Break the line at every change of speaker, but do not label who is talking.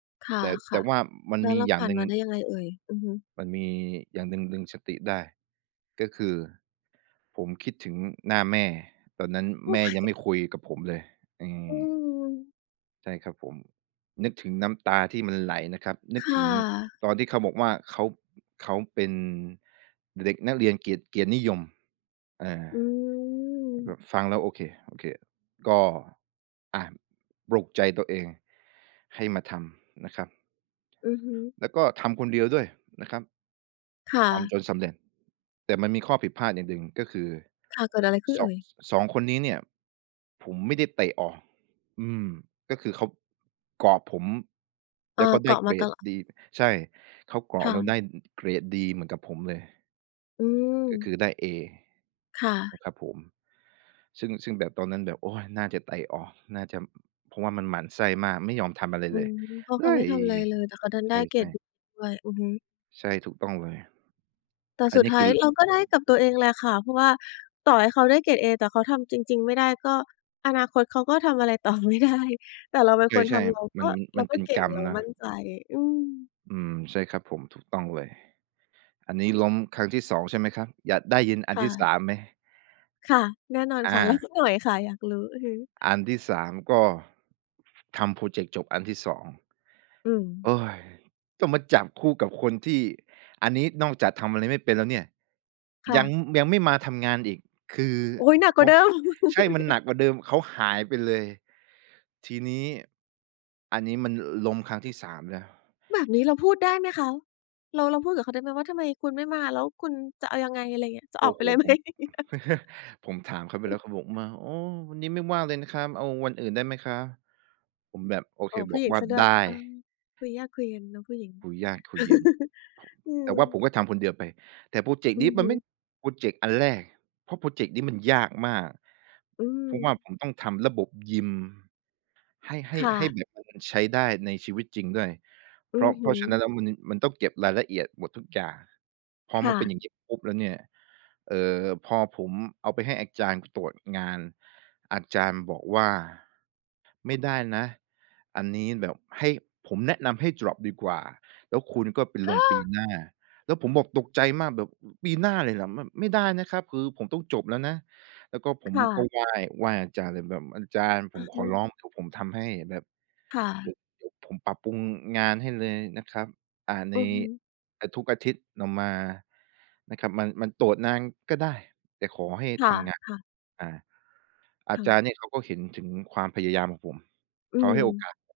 ค
แต่ แต
่
่
ะ
ว่ามั
ๆ
น
แล้ว
มี
เรา
อย่
ผ
า
่
ง
า
ห
น
นึ่
ม
ง
าได้ยังไงเอ่ย? อือฮึ
มันมีอย่างหนึ่งดึงสติได้ ก็คือผมคิดถึงหน้าแม่ ตอนนั้น
โอ
แ
๊
ม่ยังไ
ย!
ม่คุยกับผมเลย อื
อื
ม
ม
ใช่ครับผม นึกถึงน้ำตาที่มันไหลนะครับ นึ
ค
ก
่
ถึง
ะ
ตอนที่เขาบอกว่า เขา เขาเป็นเด็กนักเรียนเกียรติ เกียรตินิยม อา
อื
แ
ม
บบฟังแล้ว โอเค ๆ ก็ อ่า ปลุกใจตัวเองให้มาทำนะครับ
อือฮึ
แล้วก็ทำคนเดียวด้วยนะครับ
ค่
ทำ
ะ
จนสำเร็จ แต่มันมีข้อผิดพลาดอย่างหนึ่ง ก็คือ
ค่ะ เกิดอะไรขึ้น
ส
เอ
อง
่ย?
2 คนนี้เนี่ยผมไม่ได้เตะออก อืม ก็คือเขาเกาะผม แ
อ
ล
า
้วก็ไ
เ
ด
ก
้
าะ
เก
มา
ร
ต
ด
ลอด
ดี ใช่ เขาเกา
ค
ะ
่
แล้วไ
ะ
ด้เกรดดีเหมือนกับผมเลย
อื
ก็ค
ม
ือได้เอ
ค่
น
ะ
ะครับผม ซึ่ง ซึ่งแบบตอนนั้นแบบ โอ๊ย น่าจะเตะออก น่าจะ เพราะว่ามันหมั่นไส้มาก ไม่ยอมทำอะไร
อื
เลย
ม เพราะ
เ
เ
ฮ
ขา
้
ไม่
ย
ทำไรเลย แต่เขาดัน
ใ
ได้เกร
ช
ด
่ ๆ
ด้วย อือฮึ
ใช่ ถูกต้องเลย
แต่
อั
ส
น
ุ
น
ด
ี้
ท
ค
้า
ื
ย
อ
เราก็ได้กับตัวเองแหละค่ะ เพราะว่าต่อให้เขาได้เกรดเอ แต่เขาทำจริง ๆ ไม่ได้ ก็อนาคตเขาก็ทำอะไรต่อ ไม่ได้ แต่เราเป็น
ใ
คนท
ช่
ำเรา
ๆ
ก
ม
็
ัน
เร
มั
า
น
ก
เป
็
็น
เก่
กร
ง
รม
เรา
นะ
มั่นใจ อืม
อืม ใช่ครับผม ถูกต้องเลย อันนี้ล้มครั้งที่ 2 ใช่ไหมครับ อยากได้ยินอั
ค
น
่
ที่ ส
ะ
าม ไหม?
ค่ะ แน่นอน
อ
ค่ะ เล่า
า
สักหน่อยค่ะ อยากรู้ อือฮึ
อันที่ 3 ก็ทำพรอเจกต์จบอันที่ 2
อืม
ต้องมาจับคู่กับคนที่ อันนี้นอกจากทำอะไรไม่เป็นแล้วเนี่ย
ค่
ยัง
ะ
ยังไม่มาทำงานอีก คือ
โอ๊ย! หนักก
โ
ว
อ
่
๊
าเ
ย
ดิม
ใช่ มันหนักกว่าเดิม เขาหายไปเลย ที่นี้อันนี้มันล้มครั้งที่ 3 แล้ว
แบบนี้เราพูดได้ไหมคะ? เรา เราพูดกับเขาได้ไหมว่า "ทำไมคุณไม่มา แล้วคุณจะเอายังไง" อะไรเงี้ย "จะ
โ
อ
อ
อ
้
กไป
โฮ
เลย ไหม"
ผม ผมถามเขาไปแล้ว เขาบอกมา "โอ้ วันนี้ไม่ว่างเลยนะคะ เอาวันอื่นได้ไหมคะ?" ผมแบบ โอ
อ
เค
๋อ ผ
บ
ู้
อ
ห
ก
ญิง
ว่า
ซะด้ว
ไ
ย
ด้
เออ คุยยากคุยเย็นเนาะผู้หญิง
คุยยาก คุยเย็น
อื
แต่
ม
ว่าผมก็ทำคนเดียวไป แต่พรอเจก
อ
ต์
ื
นี้
อ
ม
ฮ
ันไม่
ึ
พรอเจกต์อันแรก เพราะพรอเจกต์นี้มันยากมาก
อื
เพราะว่า
ม
ผมต้องทำระบบยิม ให้ ให้
ค่
ให้
ะ
แบบเอามันใช้ได้ในชีวิตจริงด้วย
อ
เ
ื
พราะ
อ
เ
ฮ
พรา
ึ
ะฉะนั้นแล้วมัน น มันต้องเก็บรายละเอียดหมดทุกอย่าง พอ
ค
ม
่
ันเป็นอ
ะ
ย่างงี้ปุ๊บแล้วเนี่ย เอ่อ พอผมเอาไปให้อาจารย์ตรวจงาน อาจารย์บอกว่า "ไม่ได้นะ อันนี้แบบให้ ผมแนะนำให้ดร็อปดีกว่า แล้วคุณก็ไปลงปีหน้า" แล้วผมบอกตกใจมากแบบ "ปีหน้าเลยเหรอ ม ไม่ได้นะครับ คือผมต้องจบแล้วนะ" แล้วก็ผ
ค
ม
่
ก็
ะ
ไหว้ ๆ อาจารย์เลย แบบอาจารย์ผ
อื
ม
อ
ข
ฮึ
อร้อง เดี๋ยวผมทำให้ แบบ
ค่
เดี๋
ะ
ยว เดี๋ยวผมปรับปรุงงานให้เลยนะครับ อ่า ใน
อือฮึ
ทุกอาทิตย์ออกมานะครับ มัน มันตรวจนานก็ได้ แต่ขอให้
ค
ทำงาน
่ะ ๆ
อา อา
ค่
จ
ะ
ารย์เนี่ยเขาก็เห็นถึงความพยายามผม
อื
เขาให้โอ
ม
กาส